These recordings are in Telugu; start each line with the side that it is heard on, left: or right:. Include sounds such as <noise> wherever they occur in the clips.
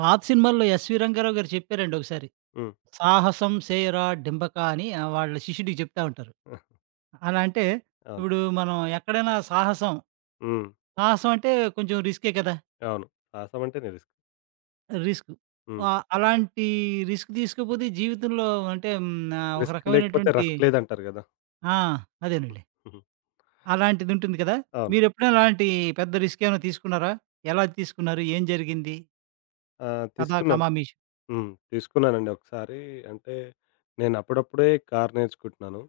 right: పాత సినిమాల్లో ఎస్‌వి రంగారావు గారు చెప్పారండి ఒకసారి.
left: హ్మ్.
right: 'సాహసం సేయరా డింబక' అని వాళ్ళ శిష్యుడికి చెప్తా ఉంటారు.
left: ఆహ్,
right: అలా అంటే
left: అవును.
right: ఇప్పుడు మనం ఎక్కడైనా
left: హ్మ్.
right: సాహసం అంటే కొంచెం రిస్కే కదా!
left: అవును. సాహసం అంటేనే రిస్క్.
right: రిస్క్.
left: హ్మ్.
right: అలాంటి రిస్క్ తీసుకోపోతే జీవితంలో అంటే ఒక
left: రిస్క్ లేకపోతే
right: రకమైనటువంటి
left: రస్క్ లేదంటారు గదా!
right: ఆ! అదేనండి.
left: హుహు.
right: అలాంటిదుంటుంది కదా!
left: అవును.
right: మీరెప్పుడైనా అలాంటి పెద్ద రిస్క్ ఏమైనా తీసుకున్నారా? ఎలా తీసుకున్నారు? ఏం జరిగింది?
left: ఆ!
right: కథా
left: తీసుకున్నాను.
right: కమామీషు.
left: హ్మ్. తీసుకున్నానండి ఒకసారి. అంటే నేను అప్పుడప్పుడే కారు నేర్చుకుంటున్నాను.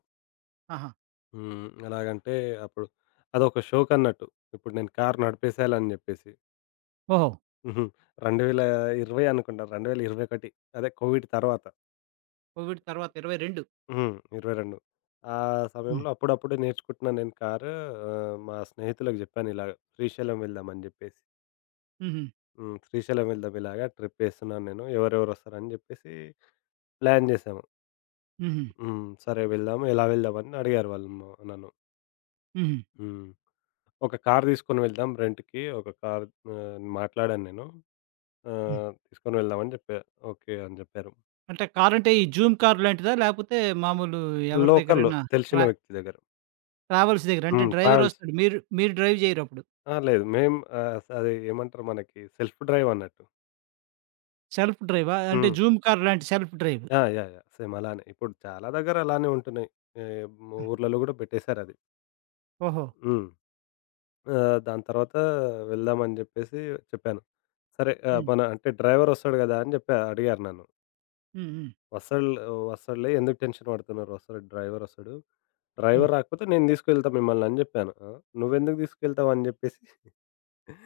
right: ఆహా!
left: హ్మ్. ఎలాగంటే అప్పుడు అదొక షోకన్నట్టు. ఇప్పుడు నేను కారు నడిపేసేయాలని జెప్పేసి.
right: ఓహో!
left: హుహు. 2020 అనుకుంటా. 2021 అదే కోవిడ్ తర్వాత.
right: కోవిడ్ తర్వాత 22.
left: హ్మ్. 22 ఆ
right: హ్మ్.
left: సమయంలో అప్పుడప్పుడే నేర్చుకుంటున్నాను నేను కారు. మా స్నేహితులకు జెప్పాను ఇలాగ శ్రీశైలం వెళ్దామని జెప్పేసి.
right: హుహు.
left: హ్మ్. శ్రీశైలం వెళ్దాం ఇలాగా ట్రిప్పేస్తున్నాను నేను. ఎవరెవరొస్తారని జెప్పేసి ప్లాన్ జేశాము.
right: హుహు.
left: హ్మ్. సరే వెళ్దాము. ఎలా వెళ్దామని అడిగారు వాళ్ళు నన్ను.
right: హుహు.
left: హ్మ్. ఒక కార్ తీసుకొని వెళ్దాం రెంట్‌కి. మాట్లాడాను నేను.
right: హ్మ్.
left: తీసుకొని వెళ్దామని జెప్పా. ఓకే అని జెప్పారు.
right: అంటే కారంటే ఈ జూమ్ కార్ లాంటిదా? లేపోతే మామూలు ఎవరి
left: లోకల్
right: దగ్గరైనా
left: తెలిసిన
right: ట్రా
left: వ్యక్తి దగ్గర.
right: ట్రావెల్స్ దగ్గర అంటే
left: హ్మ్.
right: డ్రైవరొస్తాడు. మీరు మీరు డ్రైవ్ జేయరప్పుడు.
left: ఆ! లేదు. మేము అది ఏమంటారు మనకి సెల్ఫ్ డ్రైవ్ అన్నట్టు.
right: సెల్ఫ్ డ్రైవా? అంటే
left: హ్మ్.
right: జూమ్ కార్ లాంటి సెల్ఫ్ డ్రైవ్.
left: ఆ! యాహ్! యాహ్! సేమ్ అలానే. ఇప్పుడు చాలా దగ్గర అలానే ఉంటున్నాయి. ఏ ఊర్లలో గూడా పెట్టేసారది.
right: ఓహో!
left: హ్మ్. దాని తర్వాత వెళ్దామని జెప్పేసి చెప్పాను. సరే,
right: హ్మ్.
left: మన అంటే డ్రైవరొస్తాడు గదా! అని జెప్పా. అడిగారు నన్ను.
right: హ్మ్. హ్మ్.
left: వస్తాడు వస్తాడులే, ఎందుకు టెన్షన్ పడుతున్నారు? వస్తాడు, డ్రైవరొస్తాడు.
right: హ్మ్.
left: డ్రైవర్ రాకపోతే నేను తీసుకెళ్తా మిమ్మల్ని అని జెప్పాను. ఆ! నువ్వెందుకు తీసుకెళ్తావు అని జెప్పేసి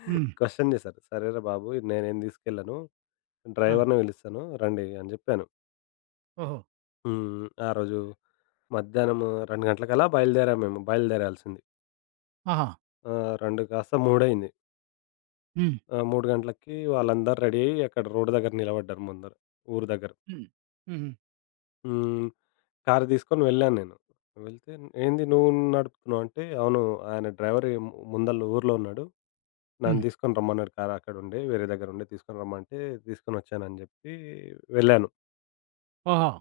right: హ్మ్.
left: క్వెషన్ జేశారు. <laughs> సరేరా బాబు, నేనేం తీసుకెళ్ళను.
right: ఆ!
left: డ్రైవర్‌ని పిలుస్తాను రండి అని జెప్పాను.
right: ఓహో!
left: హ్మ్. ఆ రోజు మధ్యాహ్నం 2 గంటలకల్లా బయలుదేరాము మేము. బయలుదేరాల్సింది.
right: ఆహా!
left: 2 కాస్త మూడయింది.
right: హ్మ్.
left: ఆ! 3 గంటలకి వాళ్ళందరూ రెడీ అయ్యి అక్కడ రోడ్ దగ్గర నిలబడ్డారు ముందర. ఊరు దగ్గర.
right: హ్మ్. హుహు.
left: హ్మ్. కారు తీసుకొని వెళ్ళాను నేను. వెళ్తే, "ఏంది నువ్వు నడుపుతున్నావు" అంటే, "అవును. ఆయన డ్రైవర్ ముందల ఊర్లో ఉన్నాడు. నన్ను
right: హ్మ్.
left: తీసుకొని రమ్మన్నాడు కారు, అక్కడుండే వేరే దగ్గర ఉండే తీసుకొని రమ్మంటే తీసుకొనొచ్చానని" చెప్పి వెళ్ళాను.
right: ఓహో!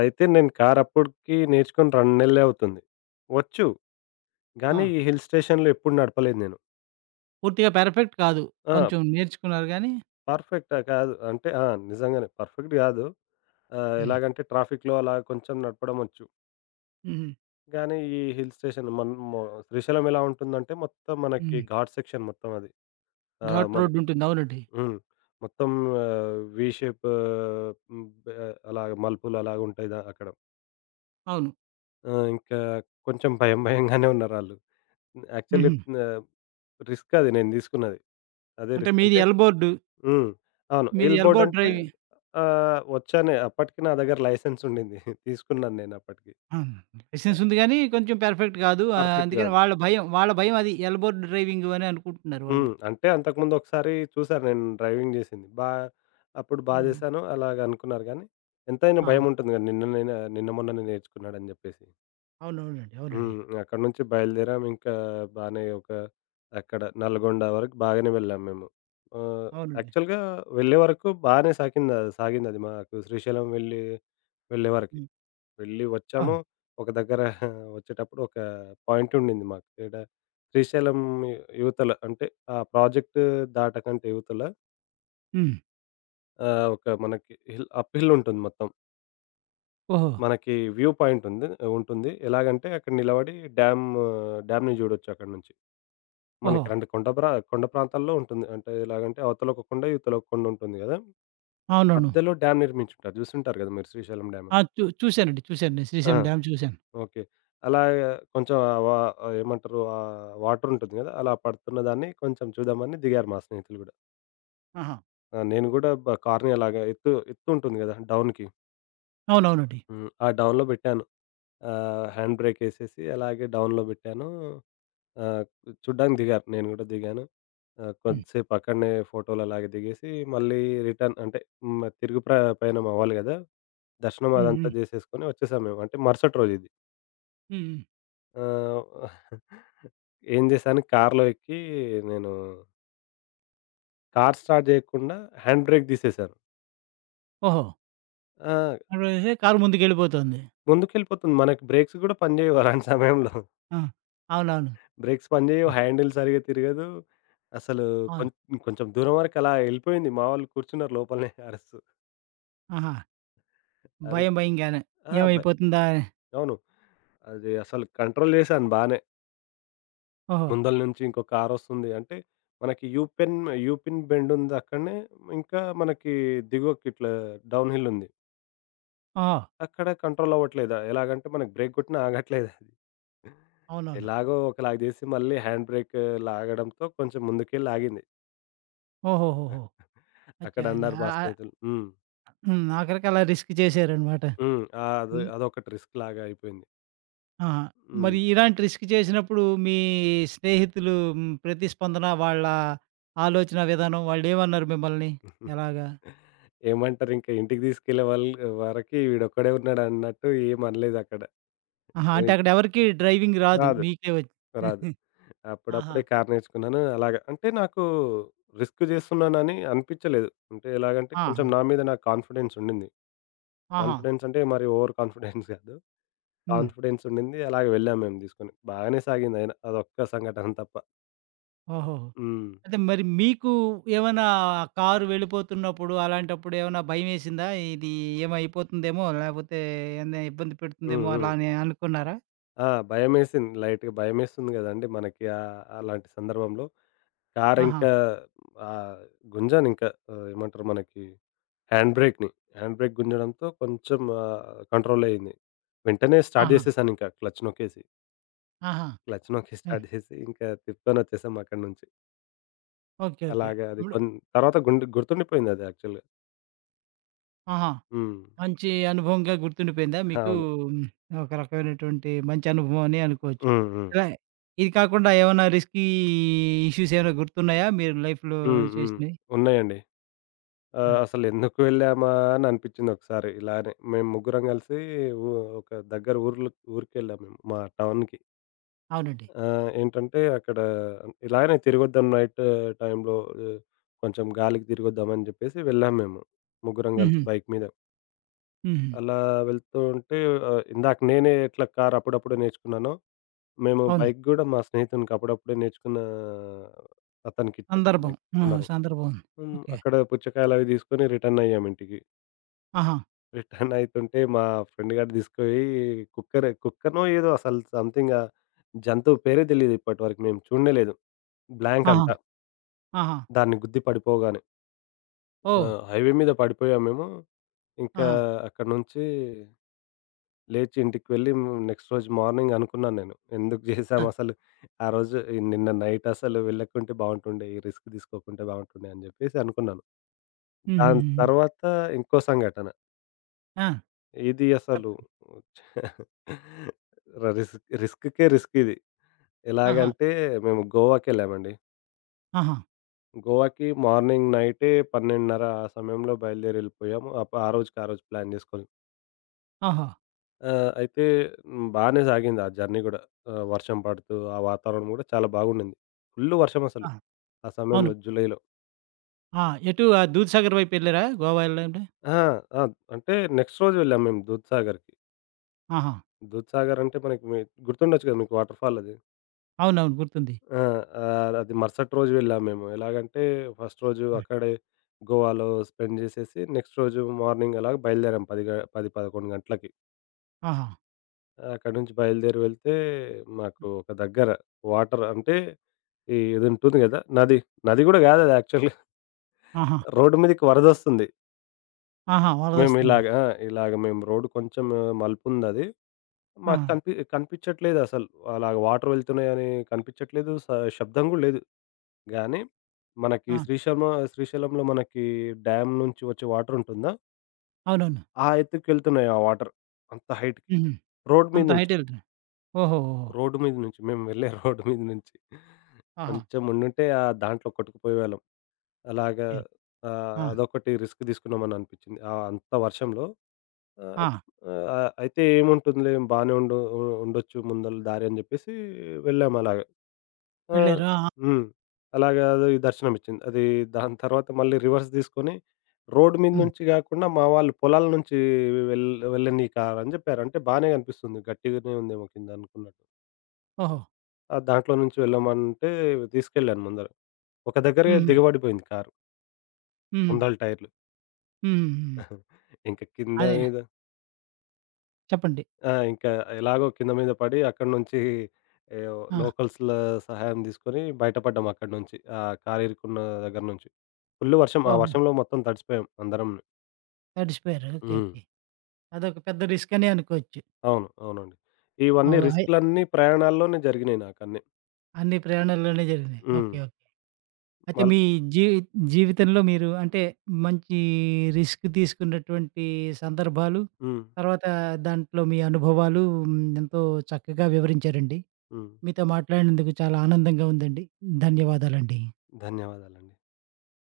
left: అయితే నేను కారు అప్పటికి నేర్చుకొని 2 నెలలే అవుతుంది. వచ్చు.
right: ఆ!
left: కానీ ఈ హిల్ స్టేషన్‌లో ఎప్పుడు నడపలేదు నేను.
right: పూర్తిగా పెర్ఫెక్ట్ కాదు.
left: ఆ!
right: కొంచెం నేర్చుకున్నారు గానీ.
left: పర్ఫెక్టా కాదు. అంటే ఆ! నిజంగానే పర్ఫెక్ట్ గాదు.
right: హ్మ్.
left: ఎలాగంటే ట్రాఫిక్‌లో అలా కొంచెం నడపడమొచ్చు.
right: హుహు.
left: కానీ ఈ హిల్ స్టేషన్ మన్ మొ శ్రీశైలం ఎలా ఉంటుందంటే మొత్తం మనకి
right: హ్మ్.
left: ఘాట్ సెక్షన్ మొత్తం అది.
right: ఘాట్
left: మనకి
right: రోడ్డుంటుంది. అవునండి.
left: హ్మ్. మొత్తం వి షేప్. హ్మ్. అలాగ మలుపులు అలాగుంటాయి దా అక్కడ.
right: అవును.
left: ఆ! ఇంకా కొంచెం భయం భయంగానే ఉన్నారాళ్ళు. యాక్చువల్‌గా
right: హుహు.
left: ఆహ్, రిస్క్ అది నేను తీసుకున్నది. అదే
right: అంటే
left: రిస్క్.
right: మీది
left: అంటే
right: ఎల్ బోర్డ్.
left: హ్మ్. అవును.
right: మీది
left: ఎయిల్
right: ఎల్
left: బోర్డ్
right: బోర్డ్
left: అంటే
right: డ్రైవి.
left: వచ్చానే అప్పటికి నా దగ్గర లైసెన్స్ ఉండింది. తీసుకున్నాను నేను అప్పటికి.
right: ఆ! లైసెన్స్ ఉంది గానీ, కొంచెం పెర్ఫెక్ట్ కాదు.
left: పర్ఫెక్ట్
right: అందుకని
left: గాదు.
right: వాళ్ళ భయం. వాళ్ళ భయం అది. ఎల్బోర్డ్ డ్రైవింగు అని అనుకుంటున్నారు వాళ్ళు.
left: హ్మ్. అంటే అంతకుముందు ఒకసారి చూసాను నేను డ్రైవింగ్ జేసింది. అప్పుడు
right: హ్మ్.
left: జేశాను అలాగ అనుకున్నారు గానీ, ఎంతైనా
right: ఆహా!
left: భయముంటుంది గదా! నిన్న మొన్ననే నేర్చుకున్నాడని జెప్పేసి.
right: అవునవునండి. అవునండి.
left: హ్మ్. అక్కడి నుంచి బయలుదేరాం. ఇంకా బానే ఒక అక్కడ నల్గొండ వరకు బాగానే వెళ్ళాం మేము. ఆహ్,
right: అవునండి.
left: యాక్చువల్‌గా వెళ్ళే వరకు బానే సాకింద సాగిందది మాకు శ్రీశైలం వెళ్ళే వరకి.
right: హ్మ్.
left: వెళ్ళి వచ్చాము.
right: అవును.
left: ఒక దగ్గర <laughs> వచ్చేటప్పుడు ఒక పాయింట్ ఉండింది మాకు. శ్రీశైలం యువతల అంటే ఆ ప్రాజెక్ట్ దాటకంటే యువతల,
right: హ్మ్.
left: ఒక మనకి హిల్ అప్ హిల్ ఉంటుంది మొత్తం.
right: ఓహో!
left: మనకి వ్యూ పాయింట్ ఉంటుంది. ఎలాగంటే అక్కడ నిలబడి డ్యామ్‌ని చూడొచ్చు అక్కడి నుంచి.
right: ఓహో!
left: మనకి 2 కొండ ప్రాంతాల్లో ఉంటుంది. అంటే ఎలాగంటే అవతల ఒక కొండ, ఇవతల ఒక కొండ ఉంటుంది కదా!
right: అవునవును.
left: మధ్యలో డ్యామ్ నిర్మించుంటారు. చూసుంటారు కదా మీరు శ్రీశైలం డ్యామ్.
right: ఆ! చూసానండి. చూసాను. నేను
left: ఆ!
right: శ్రీశైలం డ్యామ్ చూసాను.
left: ఓకే. అలాగా కొంచెం ఆ ఏమంటారు? ఆ వాటరుంటుంది గదా! అలా పడుతున్న దాన్ని కొంచెం చూద్దామని దిగారు మా స్నేహితులు గూడా.
right: ఆహా!
left: ఆ! నేను గూడా కార్‌ని అలాగా ఎత్తుంటుంది గదా! డౌన్‌కి.
right: అవునవునండి.
left: హ్మ్. ఆ డౌన్‌లో బెట్టాను. హ్యాండ్ బ్రేకేసేసి అలాగే డౌన్‌లో బెట్టాను. ఆహ్, చూడ్డానికి దిగారు. నేను గూడా దిగాను.
right: హ్మ్.
left: కొద్దిసేపు అక్కడనే ఫోటోలు అలాగే దిగేసి, మళ్ళీ రిటర్న్ అంటే హ్మ్. తిరుగు పయనం అవ్వాలి గదా! దర్శనం
right: హ్మ్.
left: అదంతా
right: హ్మ్.
left: జేసేసుకొని వచ్చేసాం మేము. అంటే మరుసటి రోజు ఇది.
right: హ్మ్. హ్మ్.
left: ఆహ్, <laughs> ఏం చేశాను కార్‌లో ఎక్కి నేను కార్ స్టార్ట్ చేయకుండా హ్యాండ్ బ్రేక్ తీసేశాను.
right: ఓహో!
left: ఆ!
right: అటువైతే కారు ముందుకెళ్ళిపోతోంది.
left: ముందుకెళ్ళిపోతుంది. మనకి బ్రేక్స్ కూడా పనిచేయవు అలాంటి సమయంలో.
right: ఆ! అవునవును.
left: బ్రేక్స్ పనిచేయవు.
right: ఆ!
left: హ్యాండిల్ సరిగ్గా తిరగదు. అసలు కొం
right: అవును.
left: కొంచెం దూరం వరకు అలా వెళ్ళిపోయింది. మా వాళ్ళు కూర్చున్నారు లోపలనే అరుస్తూ.
right: ఆహా! భయం
left: అరుస్తూ
right: భయంగానే.
left: ఆ!
right: ఏమైపోతుందా?
left: అవును. అది అసలు కంట్రోల్ చేశాను బానే.
right: ఓహో!
left: ముందల నుంచి ఇంకో కార్ వస్తుంది. అంటే మనకి యూ పిన్ బెండ్ ఉంది అక్కడనే. ఇంకా మనకి దిగువకి ఇట్లా డౌన్ హిల్ ఉంది.
right: ఓహో!
left: అక్కడ కంట్రోల్ అవ్వట్లేదా? ఎలాగంటే మనకు బ్రేక్ గొట్టినా ఆగట్లేదది.
right: అవునవును.
left: ఎలాగో ఒకలాగా జేసి మళ్ళీ హ్యాండ్ బ్రేక్ లాగడంతో కొంచెం ముందుకెళ్ళి ఆగింది.
right: ఓహోహోహో!
left: అక్కడ
right: అచ్చా! అది
left: అన్నారు
right: ఆ!
left: మా స్నేహితులు. హ్మ్.
right: హ్మ్. ఆఖరికి అలా రిస్క్ చేశారనమాట.
left: హ్మ్. అది
right: హ్మ్.
left: అదొకటి రిస్క్ లాగా అయిపోయింది.
right: ఆ!
left: హ్మ్.
right: మరి ఇలాంటి రిస్క్ చేసినప్పుడు మీ స్నేహితులు ప్రతిస్పందన, వాళ్ళ ఆలోచన విధానం వాళ్ళేమన్నారు మిమ్మల్ని? ఎలాగా?
left: ఏమంటారు ఇంకా ఇంటికి తీసుకెళ్ళే వరకి వీడొక్కడే ఉన్నాడన్నట్టు ఏమనలేదక్కడ.
right: ఆహా! అంటే
left: నేను
right: అక్కడ ఎవరికీ డ్రైవింగ్ రాదు.
left: రాదు.
right: మీకే వచ్
left: రాదు.
right: <laughs> ఆహా!
left: అప్పుడప్పుడే కారు నేర్చుకున్నాను. అలాగా అంటే నాకు రిస్క్ జేస్తున్నానని అనిపిచ్చలేదు. అంటే ఎలాగంటే
right: ఆ!
left: కొంచెం నా మీద నాకు కాన్ఫిడెన్స్ ఉండింది.
right: ఆహా!
left: కాన్ఫిడెన్స్ అంటే మరి ఓవర్ కాన్ఫిడెన్స్ కాదు.
right: హ్మ్.
left: కాన్ఫిడెన్స్ ఉండింది. అలాగే వెళ్ళాం మేము తీసుకొని. బాగానే సాగిందయినా అదొక్క సంఘటన తప్ప.
right: ఓహోహో!
left: హ్మ్.
right: అయితే మరి మీకు ఏమైనా కారు వెళ్ళిపోతున్నప్పుడు అలాంటప్పుడు ఏమైనా భయమేసిందా? ఇది ఏమైపోతుందేమో లేకపోతే ఏమైనా ఇబ్బంది
left: హ్మ్.
right: పెడుతుందేమో అలా
left: హ్మ్.
right: అని అనుకున్నారా?
left: ఆ! భయమేసింది. లైట్‌గా భయమేస్తుంది గదండీ మనకి అలాంటి సందర్భంలో. కారు
right: ఆహా!
left: ఇంకా ఆహ్, గుంజానింకా, ఏమంటారు మనకి హ్యాండ్ బ్రేక్‌ని. హ్యాండ్ బ్రేక్ గుంజడంతో కొంచెం కంట్రోల్ అయింది. వెంటనే స్టార్ట్
right: ఆహా!
left: జేసేసానింకా క్లచ్ నొక్కేసి.
right: ఆహా!
left: క్లచ్ నొక్కి
right: హ్మ్.
left: స్టార్ట్ జేసి ఇంకా తిప్పుకొనొచ్చేసాం అక్కడి నుంచి.
right: ఓకే. ఓకే.
left: అలాగా అది
right: ఇప్పుడు
left: కొన్ తర్వాత గుండు గుర్తుండిపోయిందది యాక్చువల్‌గా.
right: ఆహా!
left: హ్మ్.
right: మంచి అనుభవంగా గుర్తుండిపోయిందా మీకు?
left: అవును.
right: హ్మ్. ఒక రకమైనటువంటి మంచి అనుభవం అని అనుకోవచ్చు.
left: హ్మ్. హ్మ్.
right: ఇలా ఇది కాకుండా ఏమన్నా రిస్కీ ఇష్యూస్ ఏమైనా గుర్తున్నాయా? మీరు లైఫ్‌లో
left: హ్మ్. హ్మ్.
right: చేసినయి?
left: ఉన్నాయండి.
right: ఆ!
left: అసలెందుకు వెళ్ళామా అని అనిపించింది ఒకసారి ఇలానే. మేము ముగ్గురం కలిసి ఊ ఒక దగ్గర ఊర్లు ఊరికెళ్ళాం మేము మా టౌన్‌కి.
right: అవునండి.
left: ఏంటంటే అక్కడ ఇలాగనే తిరిగొద్దాం నైట్ టైంలో, ఆహ్, కొంచెం గాలికి తిరిగొద్దామని చెప్పేసి వెళ్ళాం మేము. ముగ్గురం కలిసి
right: హుహు.
left: బైక్ మీద.
right: హుహు.
left: అలా వెళ్తూ ఉంటే, ఇందాక నేనే ఎట్లా కారు అప్పుడప్పుడే నేర్చుకున్నానో, మేము
right: అవును.
left: బైక్ గూడా మా స్నేహితునికి అప్పుడప్పుడే నేర్చుకున్న అతనికిచ్చేసాం
right: సందర్భం.
left: బైక్
right: ఆ!
left: అందరం.
right: సందర్భం ఉంది.
left: హ్మ్.
right: ఓకే.
left: అక్కడ పుచ్చకాయలవి తీసుకొని రిటర్నయ్యాం ఇంటికి.
right: ఆహా!
left: రిటర్న్ అయితుంటే మా ఫ్రెండ్ గాడు తీసుకుపోయి కుక్కనో ఏదో అసలు సంథింగ్, జంతువు పేరే తెలీదు ఇప్పటి వరకు, మేము చూడనే లేదు. బ్లాంక్
right: ఆహా!
left: అంతా.
right: ఆహా!
left: దాన్ని గుద్ది పడిపోగానే. ఆ!
right: ఓహ్!
left: హైవే మీద పడిపోయాం మేము. ఇంకా
right: ఆహా!
left: అక్కడి నుంచి లేచి ఇంటికి వెళ్ళి నెక్స్ట్ రోజు మార్నింగ్ అనుకున్నాను నేను. ఎందుకు
right: ఆ!
left: చేశాం అసలు ఆ రోజు, ఈ నిన్న నైట్ అసలు వెళ్ళకుంటే బావుంటుండే. ఈ రిస్క్ తీసుకోకుంటే బావుంటుండే అని చెప్పేసి అనుకున్నాను. దాని
right: హుహుహుహు.
left: తర్వాత ఇంకో సంఘటన.
right: ఆ!
left: ఇది అసలు
right: చెప్పండి.
left: ర రిస్క్ రిస్క్‌కే రిస్క్ ఇది.
right: ఆహా!
left: ఎలాగంటే మేము గోవాకెళ్ళామండి.
right: ఆహా!
left: గోవాకి మార్నింగ్, నైటే 12:30 ఆ సమయంలో బయలుదేరి వెళ్ళిపోయాము. ఆ రోజుకి ఆ రోజు ప్లాన్ చేసుకొని.
right: ఓహో!
left: అయితే హ్మ్, బానే సాగింది ఆ జర్నీ గూడా. వర్షం పడుతూ, ఆ వాతావరణం గూడా చాలా బాగుండింది. ఫుల్లు వర్షం అసలు
right: ఆ!
left: ఆ
right: అవును.
left: సమయంలో, జూలైలో.
right: ఆ! ఎటు ఆ దూద్‌సాగర్ వైపు ఎళ్లారా గోవా ఎళ్ళారంటే?
left: అహా! ఆ! అంటే నెక్స్ట్ రోజు వెళ్ళాము మేము దూద్‌సాగర్‌కి.
right: ఆహా!
left: దూద్‌సాగర్ అంటే మనకి, గుర్తుండొచ్చు గదా! మీకు వాటర్ ఫాల్ అది.
right: అవునవును. గుర్తుంది.
left: ఆ! అది మరుసటి రోజు వెళ్ళాము మేము. ఎలాగంటే ఫస్ట్ రోజు
right: ఆ!
left: అక్కడే గోవాలో స్పెండ్ జేసేసి నెక్స్ట్ రోజు మార్నింగ్ అలాగ బయలుదేరాం 10, 11 గంటలకి.
right: ఆహా!
left: అక్కడి నుంచి బయలుదేరి వెళ్తే మాకు ఒక దగ్గర వాటర్ అంటే ఇది ఉంటుంది గదా! నది. నది గూడా గాదు అది, యాక్చువల్‌గా
right: ఆహా!
left: రోడ్డు మీదకి వరదొస్తుంది.
right: ఆహా!
left: మేము
right: వరదొస్తుంది.
left: ఇలాగ ఆ! ఇలాగ మేము రోడ్డు కొంచెం మలుపుందది.
right: ఆ!
left: మాకు కనిపిచ్చట్లేదసలు. అలాగ వాటర్ వెళ్తున్నాయని కనిపిచ్చట్లేదు. శబ్దం గూడా లేదు. గానీ మనకి
right: ఆ!
left: శ్రీశైలంలో మనకి డ్యామ్ నుంచి వచ్చే వాటరుంటుందా?
right: అవునవును.
left: ఆ ఎత్తుకెళ్తున్నాయి ఆ వాటర్. అంత హైట్‌కి.
right: హుహు.
left: రోడ్ మీద
right: అంత
left: నుంచి.
right: హైట్ ఎళ్తున్నా. ఓహో! ఓహో!
left: రోడ్డు మీద నుంచి. మేము వెళ్ళే <laughs> రోడ్డు మీద నుంచి.
right: ఆహా!
left: కొంచెం ఉండుంటే ఆ దాంట్లో కొట్టుకుపోయేవాళ్ళం. అలాగా
right: ఓకే. ఆ!
left: అదొకటి రిస్క్ తీసుకున్నామని అనిపించింది. అంత వర్షంలో. ఆహ్,
right: ఆ!
left: ఆహ్, అయితే ఏముంటుందిలే, బానే ఉండు ఉ ఉండొచ్చు ముందల దారి అని చెప్పేసి వెళ్ళాము అలాగ. ఆ!
right: వెళ్లారు. ఆ! ఆ!
left: హ్మ్. అలాగా అది దర్శనం ఇచ్చింది. అది దాని తర్వాత మళ్ళీ రివర్స్ తీసుకొని రోడ్ మీద
right: హ్మ్.
left: నుంచి కాకుండా మా వాళ్ళు పొలాల నుంచి వెళ్ వెళ్ళనీకారు అని చెప్పారు. అంటే బానే కనిపిస్తుంది. గట్టిగానే ఉందేమో కింద అనుకున్నట్టు.
right: ఓహో!
left: ఆ! దాంట్లో నుంచి వెళ్ళమంటే తీసుకెళ్ళాను ముందర. ఒక దగ్గరే
right: హుహు.
left: దిగబడిపోయింది కారు
right: హ్మ్.
left: ముందల టైర్‌లో.
right: హ్మ్. హ్మ్.
left: ఇంక కింద
right: అదే.
left: మీద
right: చెప్పండి.
left: ఆ! ఇంకా ఎలాగో కింద మీద పడి అక్కడి నుంచి ఏవో
right: ఆ!
left: లోకల్స్‌ల సహాయం తీసుకొని బయటపడ్డాం అక్కడి నుంచి. ఆ కారు ఇరుక్కున్న దగ్గర నుంచి. ఫుల్ వర్షం. ఆ
right: ఓహో!
left: వర్షంలో మొత్తం తడిసిపోయాం అందరం.
right: తడిసిపోయారు. ఓకే.
left: హ్మ్.
right: ఓకే. అదొక పెద్ద రిస్క్ అనే అనుకోవచ్చు.
left: అవును. అవునండి. ఇవన్నీ
right: ఓహ్!
left: రిస్క్‌లన్నీ ప్రయాణాల్లోనే జరిగినాయి నాకన్నీ.
right: అన్ని ప్రయాణాల్లోనే జరిగినాయి.
left: హ్మ్.
right: ఓకే. ఓకే. అయితే
left: మళ్
right: మీ జీ జీవితంలో మీరు అంటే మంచి రిస్క్ తీసుకున్నటువంటి సందర్భాలు,
left: హ్మ్.
right: తర్వాత దాంట్లో మీ అనుభవాలు ఎంతో చక్కగా వివరించారండి.
left: హ్మ్.
right: మీతో మాట్లాడినందుకు చాలా ఆనందంగా ఉందండి. ధన్యవాదాలండి.
left: ధన్యవాదాలండి.